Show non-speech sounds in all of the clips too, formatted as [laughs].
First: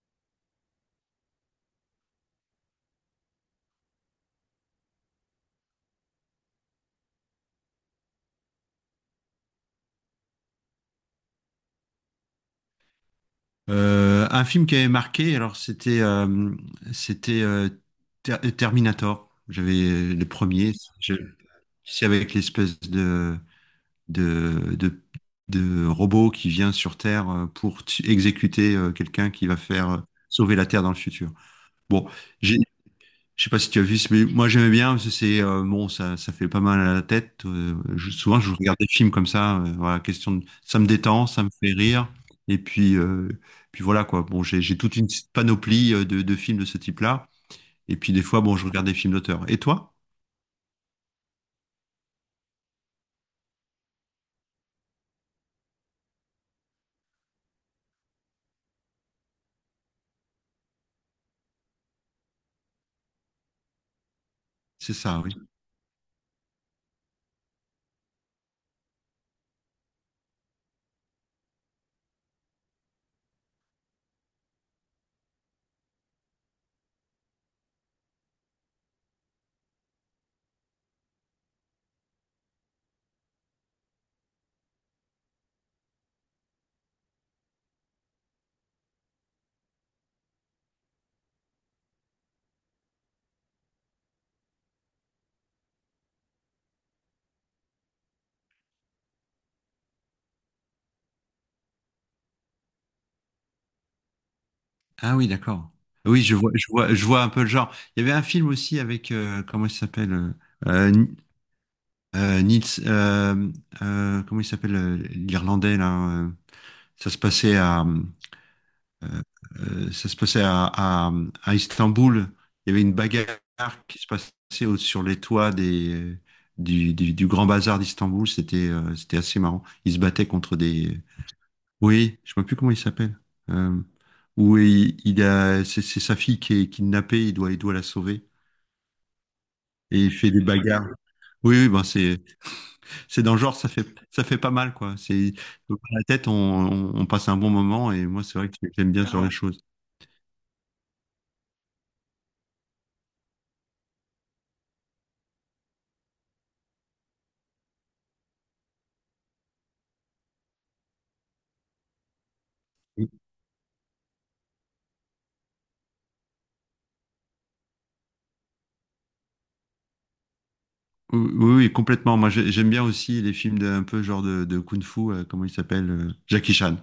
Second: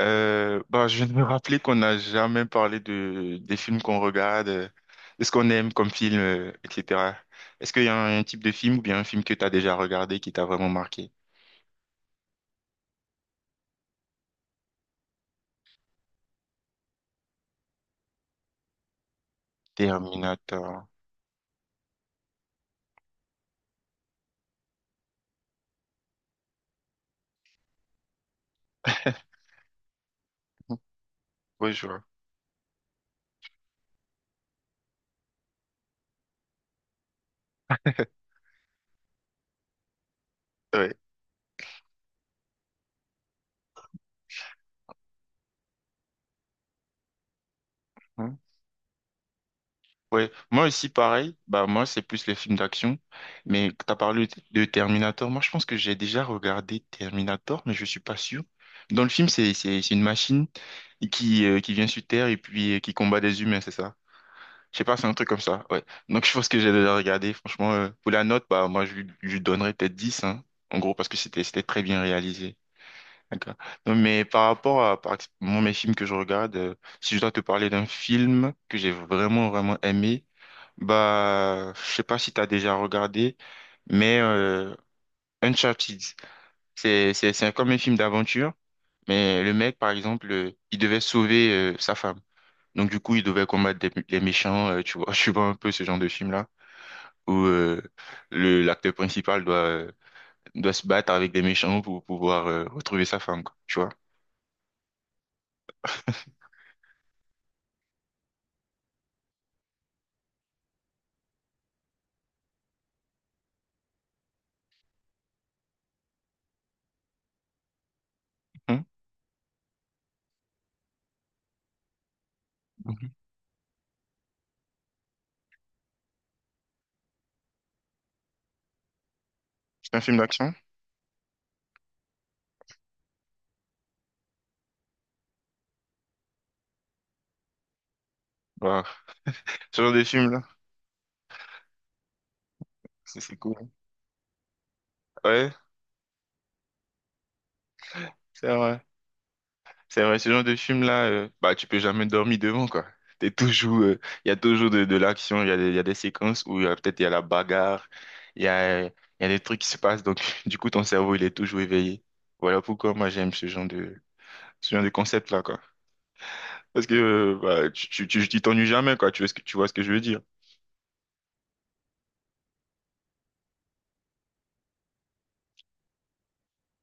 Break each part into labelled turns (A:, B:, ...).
A: Bah, je viens de me rappeler qu'on n'a jamais parlé des films qu'on regarde, de ce qu'on aime comme film, etc. Est-ce qu'il y a un type de film ou bien un film que tu as déjà regardé qui t'a vraiment marqué?
B: Un film qui avait marqué, alors c'était Terminator. J'avais les premiers,
A: Terminator.
B: je- c'est avec l'espèce de, de de de robot qui vient sur Terre pour exécuter quelqu'un
A: [laughs]
B: qui va faire sauver la Terre dans le futur.
A: Ouais, je vois.
B: Bon, j'ai je sais pas si tu as vu, mais moi j'aimais bien parce que c'est bon, ça fait pas mal à la tête. Souvent je regarde des films comme ça, voilà, question de, ça me
A: Ouais.
B: détend, ça me fait rire, et puis puis voilà quoi. Bon, j'ai toute une panoplie de films de ce type-là, et puis des
A: Hein.
B: fois bon, je regarde des films d'auteur. Et toi?
A: Ouais. Moi aussi, pareil. Bah, moi, c'est plus les films d'action. Mais tu as parlé de Terminator. Moi, je pense que j'ai déjà regardé Terminator, mais je suis pas sûr. Dans le film, c'est une machine qui vient sur Terre et puis qui combat des humains, c'est ça? Je sais
B: C'est
A: pas, c'est un
B: ça,
A: truc
B: oui.
A: comme ça, ouais. Donc je pense que j'ai déjà regardé, franchement, pour la note, bah moi je lui donnerais peut-être 10, hein, en gros, parce que c'était très bien réalisé. D'accord. Non, mais par rapport à moi, mes films que je regarde, si je dois te parler d'un film que j'ai vraiment, vraiment aimé, bah je sais pas si tu as déjà regardé, mais Uncharted, c'est comme un film d'aventure, mais le mec, par exemple, il devait sauver sa femme. Donc du coup, il devait combattre les méchants, tu vois, [laughs] je vois un peu ce genre de film-là, où le l'acteur principal doit doit se battre avec des méchants pour pouvoir retrouver sa femme, quoi, tu vois.
B: Ah oui, d'accord. Oui,
A: [laughs]
B: je vois un peu le genre. Il y avait un film aussi avec comment il s'appelle euh, Ni- Nils, comment il s'appelle l'Irlandais là. Ça se passait à
A: Mhm.
B: Ça se passait à Istanbul. Il y avait une
A: Mhm.
B: bagarre qui se passait sur les toits du du grand bazar d'Istanbul. C'était assez marrant. Ils
A: C'est
B: se
A: un film
B: battaient
A: d'action?
B: contre des. Oui, je ne sais même plus comment il s'appelle. Euh, Où il a, c'est sa fille qui est kidnappée. Il doit la sauver
A: Wow. Ce genre
B: et
A: de
B: il fait des
A: film-là,
B: bagarres. Oui, oui, ben c'est
A: c'est
B: c'est dans
A: c'est
B: le genre, ça
A: cool.
B: fait ça fait pas mal quoi. C'est
A: Ouais,
B: dans la tête, on passe un bon moment et moi c'est
A: c'est
B: vrai que
A: vrai.
B: j'aime bien ce genre de choses.
A: C'est vrai, ce genre de film-là, bah, tu peux jamais dormir devant, quoi. T'es toujours, il y a toujours de l'action, il y a des séquences où peut-être il y a la bagarre, il y a des trucs qui se passent, donc [laughs] du coup, ton cerveau, il est toujours éveillé. Voilà pourquoi moi, j'aime ce genre de concept-là, quoi. Parce que, bah, tu t'ennuies jamais, quoi. Tu vois ce que je veux dire.
B: Oui, oui, oui, complètement. Moi, j'aime bien aussi les films de, un peu genre de kung-fu, comment il s'appelle? Jackie Chan.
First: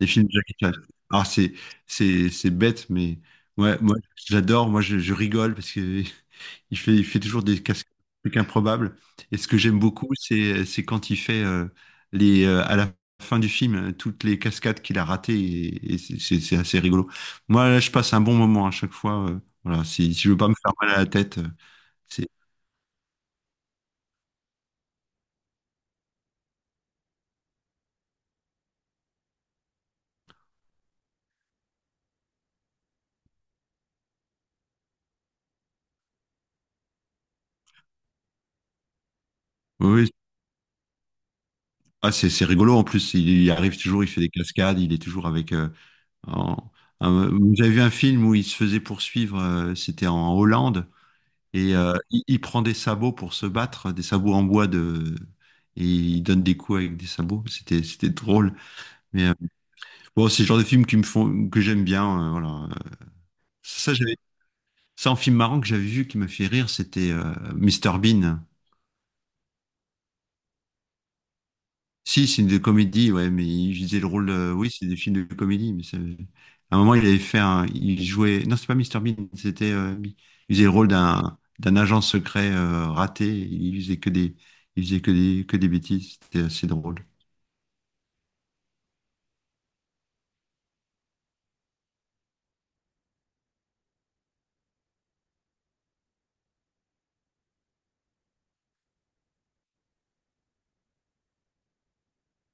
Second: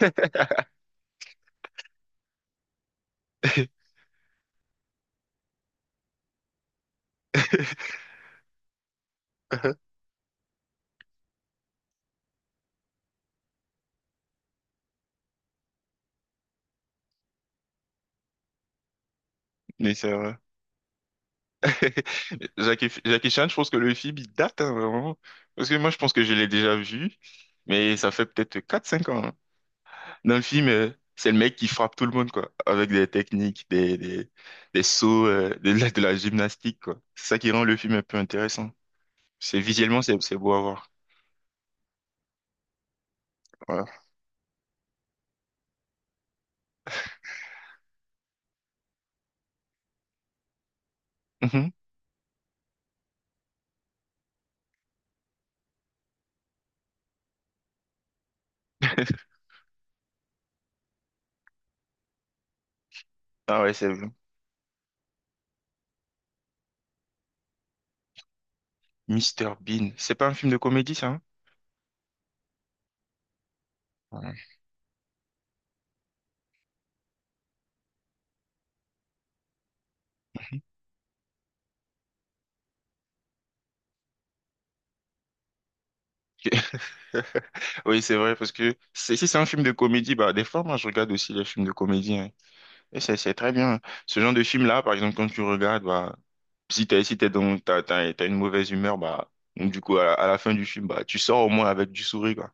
B: Les films de Jackie Chan. Alors, c'est, c'est bête, mais ouais, moi, j'adore. Moi, je rigole parce que [laughs] il fait toujours des cascades improbables. Et ce que j'aime beaucoup, c'est quand il fait à la fin du film, toutes les cascades qu'il a ratées. C'est assez rigolo. Moi, là, je passe un bon moment à chaque fois. Voilà,
A: Mais c'est
B: si je
A: vrai.
B: veux pas me faire mal à la tête,
A: [laughs] Jackie Chan, je pense que le film, il date, hein, vraiment. Parce que moi, je pense que je l'ai déjà vu, mais ça fait peut-être quatre cinq ans, hein. Dans le film, c'est le mec qui frappe tout le monde, quoi, avec des techniques, des sauts, de la gymnastique, quoi. C'est ça qui rend le film un peu intéressant. C'est visuellement,
B: oui, oui.
A: c'est beau à voir.
B: Ah, c'est rigolo en plus. Il arrive
A: Voilà.
B: toujours, il fait des cascades, il est toujours avec. En- Vous avez vu un film où il se faisait poursuivre, c'était en Hollande,
A: Mhm.
B: et il prend des sabots pour se battre, des sabots en bois de. Et il donne des coups avec des sabots. C'était drôle. Mais euh,
A: [laughs]
B: bon, c'est le genre de film qui me font, que j'aime bien. Voilà.
A: Ah ouais, c'est
B: Ça,
A: vrai.
B: j'avais C'est un film marrant que j'avais vu qui m'a fait rire, c'était Mr Bean.
A: Mr Bean. C'est pas un film de comédie, ça, hein?
B: Si, c'est une de comédie, ouais, mais il disait le rôle de...
A: Ouais.
B: Oui, c'est des films de comédie, mais ça- à un moment, il avait fait un... Il jouait... Non, c'est pas Mister Bean, c'était... Il faisait le rôle d'un agent secret raté, il faisait que des... Il faisait que des bêtises, c'était
A: Ok.
B: assez drôle.
A: [laughs] Oui, c'est vrai, parce que si c'est un film de comédie, bah, des fois, moi, je regarde aussi les films de comédie, hein. Et c'est très bien. Ce genre de film-là, par exemple, quand tu regardes, bah, Si t'es, si t'es dans, t'as, t'as, t'as une mauvaise humeur, bah, donc du coup, à la fin du film, bah, tu sors au moins avec du sourire, quoi.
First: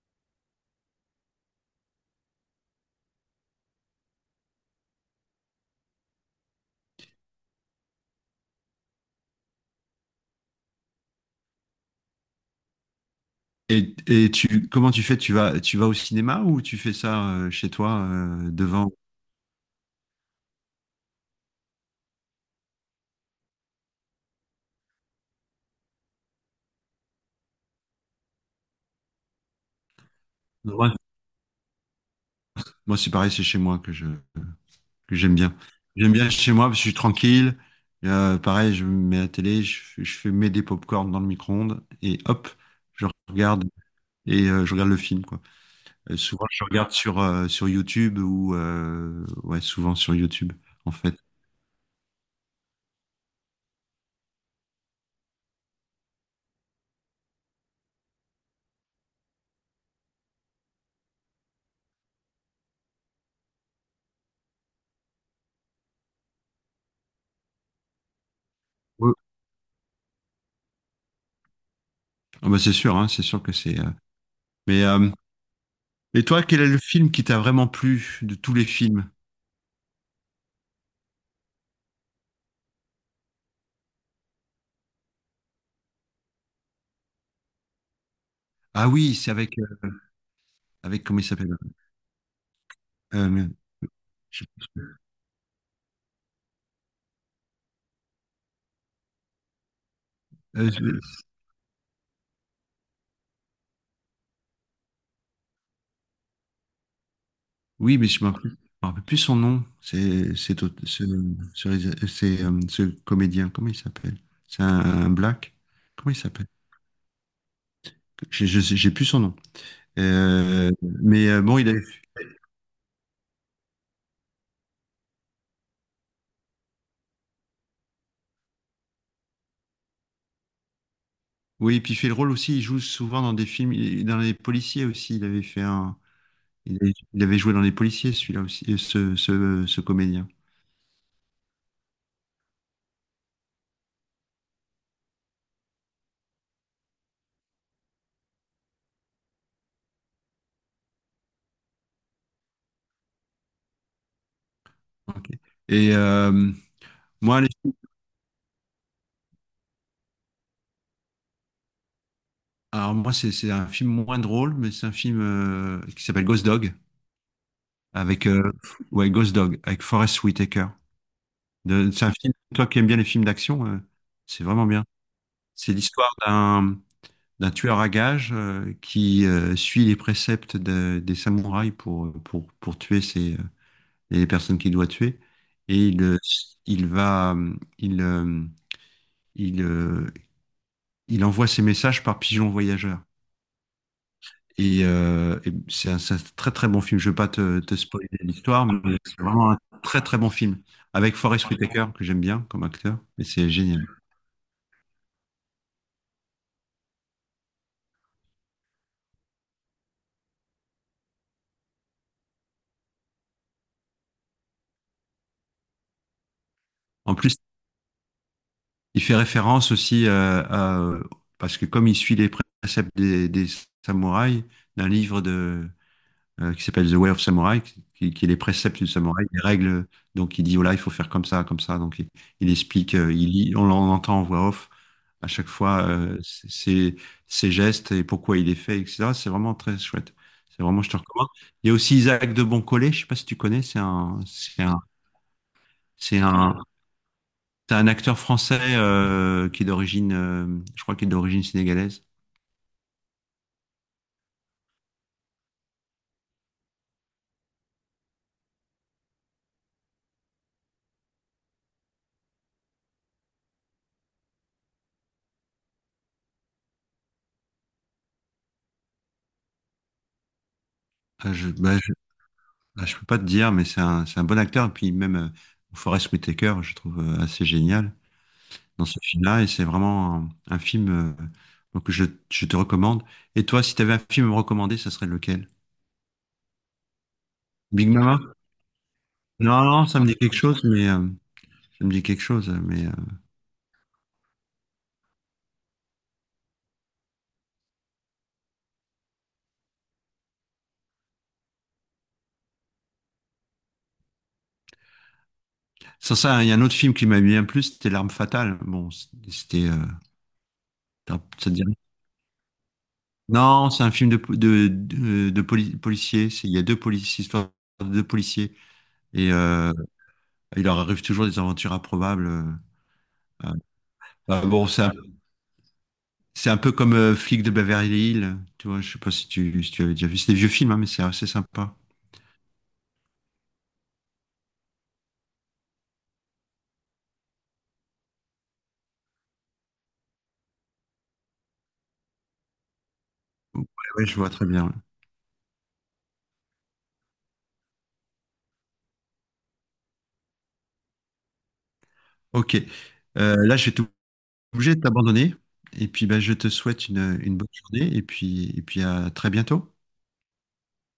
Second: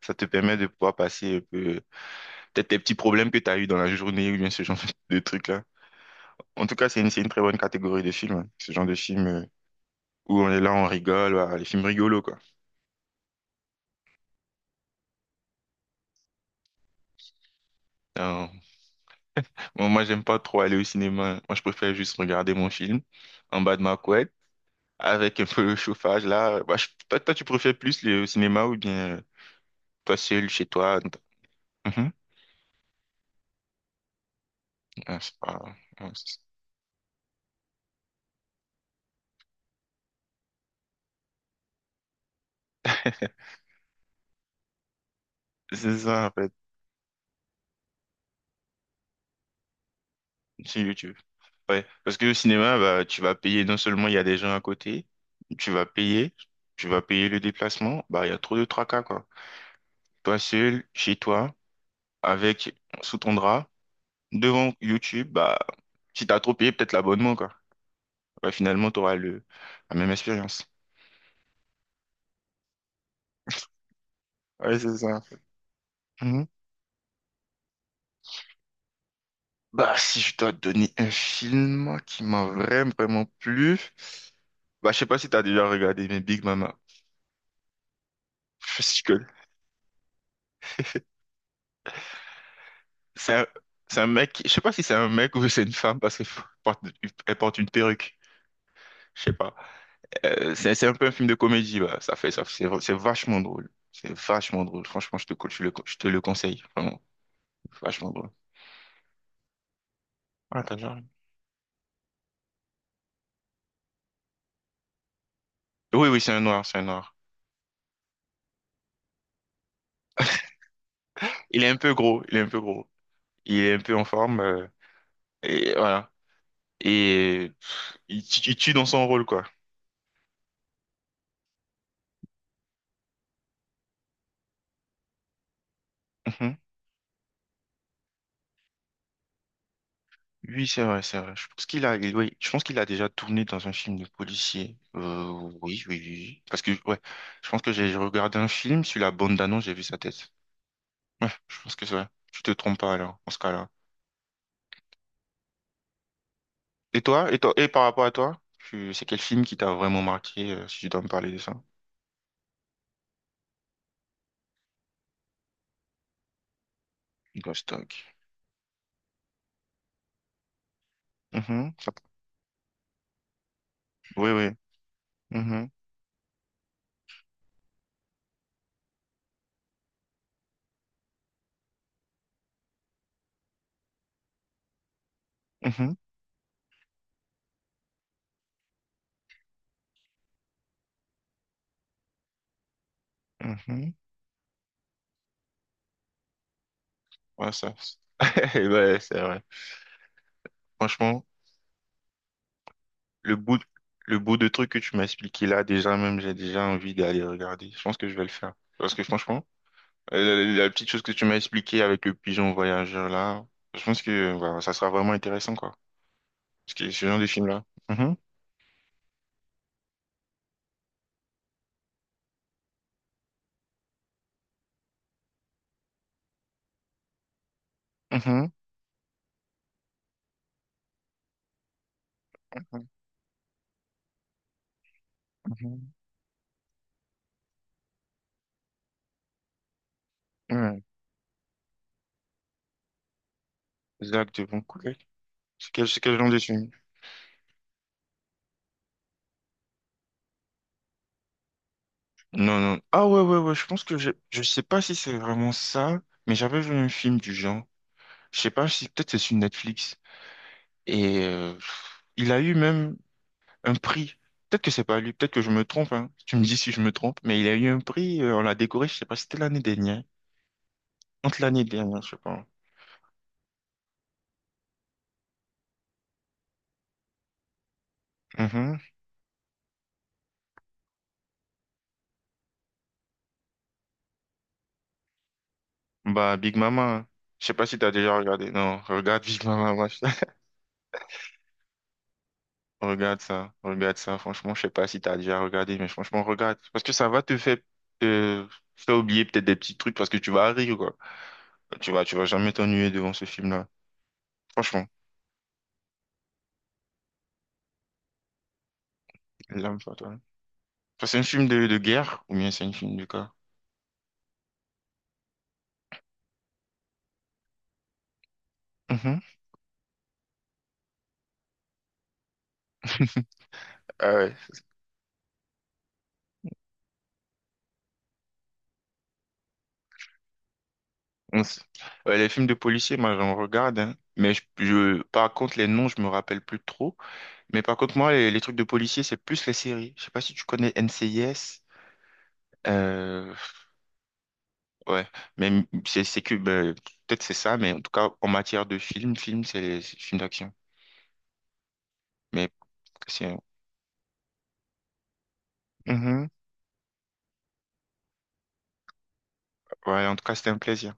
A: Ça te permet de pouvoir passer un peu, peut-être tes petits problèmes que t'as eu dans la journée ou bien ce genre [laughs] de trucs-là. En tout cas, c'est une très bonne catégorie de films, hein. Ce genre de film où on est là, on rigole, voilà, les films rigolos, quoi.
B: Tu, comment tu fais? Tu vas au cinéma ou tu fais ça chez toi,
A: Euh,
B: devant?
A: bon, moi, j'aime pas trop aller au cinéma. Moi, je préfère juste regarder mon film en bas de ma couette avec un peu le chauffage, là. Bah, toi, toi, tu préfères plus le cinéma ou bien toi seul, chez
B: Moi,
A: toi? Mhm.
B: moi, c'est pareil, c'est chez moi que je... que
A: Ah,
B: j'aime
A: c'est
B: bien.
A: pas... Ah,
B: J'aime bien
A: C'est
B: chez moi parce que je suis tranquille. Pareil, je mets la télé, je fais mets des pop dans le micro-ondes et hop, je regarde et je regarde le film quoi.
A: c'est ça, en
B: Souvent,
A: fait,
B: je regarde sur sur YouTube ou ouais, souvent sur YouTube
A: sur
B: en fait.
A: YouTube. Ouais. Parce que le cinéma, bah, tu vas payer, non seulement il y a des gens à côté, tu vas payer, tu vas payer le déplacement, bah, il y a trop de tracas, quoi. Toi seul, chez toi, avec, sous ton drap, devant YouTube, bah, si t'as trop payé, peut-être l'abonnement, quoi. Ouais, finalement,
B: Ouais.
A: t'auras le... la même expérience.
B: Ah bah c'est sûr, hein, c'est sûr que c'est.
A: Ouais,
B: Mais
A: c'est
B: euh,
A: ça, en fait.
B: et toi,
A: Mhm.
B: quel est le film qui t'a vraiment plu de tous les films?
A: Bah, si je dois te donner un film qui m'a vraiment, vraiment plu, bah, je sais pas si t'as déjà regardé, mais Big Mama.
B: Ah oui, c'est
A: [laughs]
B: avec avec comment il s'appelle? Euh,
A: C'est un,
B: mais-
A: c'est un mec,
B: je-
A: je sais pas si c'est un mec ou c'est une femme parce qu'elle porte, elle porte, une perruque, je sais pas. Euh,
B: euh,
A: c'est c'est un peu un film de comédie, bah. Ça, c'est vachement drôle. C'est vachement drôle. Franchement, je te le conseille, vraiment.
B: Oui, mais
A: Vachement drôle.
B: je me rappelle plus son nom.
A: Ah,
B: C'est au-
A: t'as déjà-
B: ce rés- C'est, ce comédien. Comment il s'appelle? Un black.
A: Oui,
B: Comment il
A: oui, c'est un
B: s'appelle?
A: noir, c'est un noir.
B: J'ai plus son nom. Euh, bon,
A: Il est
B: il
A: un
B: avait,
A: peu gros, il est un peu gros. Il est un peu en forme, et voilà. Et il, il tue dans son rôle, quoi.
B: oui, puis il fait le rôle aussi. Il joue souvent dans des films, il- Dans les policiers aussi. Il avait fait un,
A: Mhm.
B: il avait, Il avait joué dans les policiers, celui-là aussi, ce comédien.
A: Oui, c'est vrai, c'est vrai. Je pense qu'il a, oui, je pense qu'il a déjà tourné dans un film de policier. Oui, oui, oui, oui. Parce que, ouais, je pense que j'ai regardé un film sur la bande annonce j'ai vu sa tête. Ouais, je pense que c'est vrai. Tu te trompes pas alors, en ce cas-là.
B: Ok. Et
A: Et toi, et
B: moi, les
A: toi, et par rapport à toi, c'est quel film qui t'a vraiment marqué, si tu dois me parler de ça?
B: Alors moi, c'est un film moins drôle, mais c'est un film qui s'appelle Ghost Dog
A: Ghost Dog.
B: avec ouais Ghost Dog avec Forest Whitaker.
A: Mhm, ça-
B: C'est un film. Toi qui aimes bien les films d'action,
A: Oui,
B: c'est
A: oui.
B: vraiment bien.
A: Mhm,
B: C'est l'histoire d'un tueur à gages qui suit les préceptes des samouraïs pour tuer ses, les personnes qu'il doit tuer et
A: mhm,
B: il va il euh, il envoie ses messages par pigeon voyageur.
A: mhm.
B: C'est un, c'est un très très bon film. Je ne veux pas
A: Ouais, ça.
B: te spoiler
A: [laughs]
B: l'histoire, mais
A: Ouais, c'est vrai.
B: très très bon film. Avec
A: Franchement.
B: Forest Whitaker, que j'aime bien comme acteur, et
A: Le
B: c'est
A: bout,
B: génial.
A: le bout de truc que tu m'as expliqué là, déjà même, j'ai déjà envie d'aller regarder. Je pense que je vais le faire. Parce que franchement, la petite chose que tu m'as expliqué avec le pigeon voyageur là, je pense que bah, ça sera vraiment intéressant, quoi. Parce que ce
B: En
A: genre de
B: plus,
A: film là. Mhm.
B: il fait référence aussi parce que comme il suit les préceptes des samouraïs, d'un livre de, qui s'appelle The Way of Samurai, qui est les
A: Mhm.
B: préceptes du samouraï, les règles. Donc il dit, voilà, il faut faire comme ça, comme ça. Donc il explique, il lit, on l'entend en voix off à chaque fois
A: Mhm.
B: ses gestes et pourquoi il est fait, etc. C'est vraiment très chouette. C'est vraiment,
A: Ouais.
B: je te recommande. Il y a aussi Isaac de Boncollet, je sais pas si tu connais,
A: Zach de Vancouver. C'est quel
B: c'est
A: genre de
B: un,
A: film?
B: c'est un acteur français qui est d'origine, je crois qu'il est d'origine sénégalaise.
A: Non, non. Ah ouais, ouais, ouais, je pense que je sais pas si c'est vraiment ça, mais j'avais vu un film du genre. Je sais pas si peut-être c'est sur Netflix. Et il a eu même un prix. Peut-être que c'est pas lui, peut-être que je me trompe, hein. Tu me dis si je me trompe, mais il a eu un prix, on l'a décoré, je sais pas, si c'était l'année dernière.
B: Ah,
A: Entre
B: je,
A: l'année
B: bah, je,
A: dernière, je sais pas.
B: je peux pas te dire, mais c'est un bon acteur. Et puis même Forest Whitaker, je trouve assez génial
A: Mhm.
B: dans ce film-là. Et c'est vraiment un film donc je, je te recommande. Et toi, si tu avais un film à me recommander, ça serait lequel?
A: Bah, Big Mama, hein. Je sais pas si
B: Big
A: t'as déjà
B: Mama?
A: regardé. Non, regarde Big
B: Non,
A: Mama,
B: non,
A: wesh. [laughs]
B: ça me dit quelque chose,
A: Regarde ça, regarde ça. Franchement, je sais pas si t'as déjà regardé, mais franchement, regarde. Parce que ça va te faire oublier peut-être des petits trucs parce que tu vas rire, quoi. Tu vas jamais t'ennuyer devant ce film-là. Franchement,
B: sans ça, il y a un autre film qui m'a bien plu, c'était L'Arme fatale. Bon, c'était,
A: l'âme, toi, toi. Enfin,
B: t'as-
A: c'est un film
B: ça te dit
A: de,
B: rien.
A: de guerre ou bien c'est un film de quoi?
B: Non, c'est un film de po- de poli- policiers. C'est- Il y a deux policiers, histoire de deux policiers,
A: Mhm.
B: et il leur arrive toujours des aventures improbables.
A: [laughs]
B: Euh,
A: Ah ouais.
B: Bon, c'est un peu comme Flic de Beverly Hills. Tu vois, je sais pas si tu avais déjà vu. C'est des vieux films, hein, mais c'est assez
A: On s-
B: sympa.
A: ouais, les films de policiers, moi j'en regarde, hein. Mais par contre, les noms, je me rappelle plus trop. Mais par contre, moi, les trucs de policiers, c'est plus les séries. Je sais pas si tu connais NCIS. Euh,
B: Ouais, ouais, je vois très bien. Ouais.
A: ouais, mais c'est que ben, peut-être c'est ça, mais en tout cas, en matière de film, c'est film d'action. Mais
B: Ok.
A: c'est.
B: Là, je vais obligé de t'abandonner. Et puis, bah,
A: Mhm.
B: je te souhaite une bonne journée et puis à très bientôt.
A: Ouais, en tout cas, c'était un plaisir.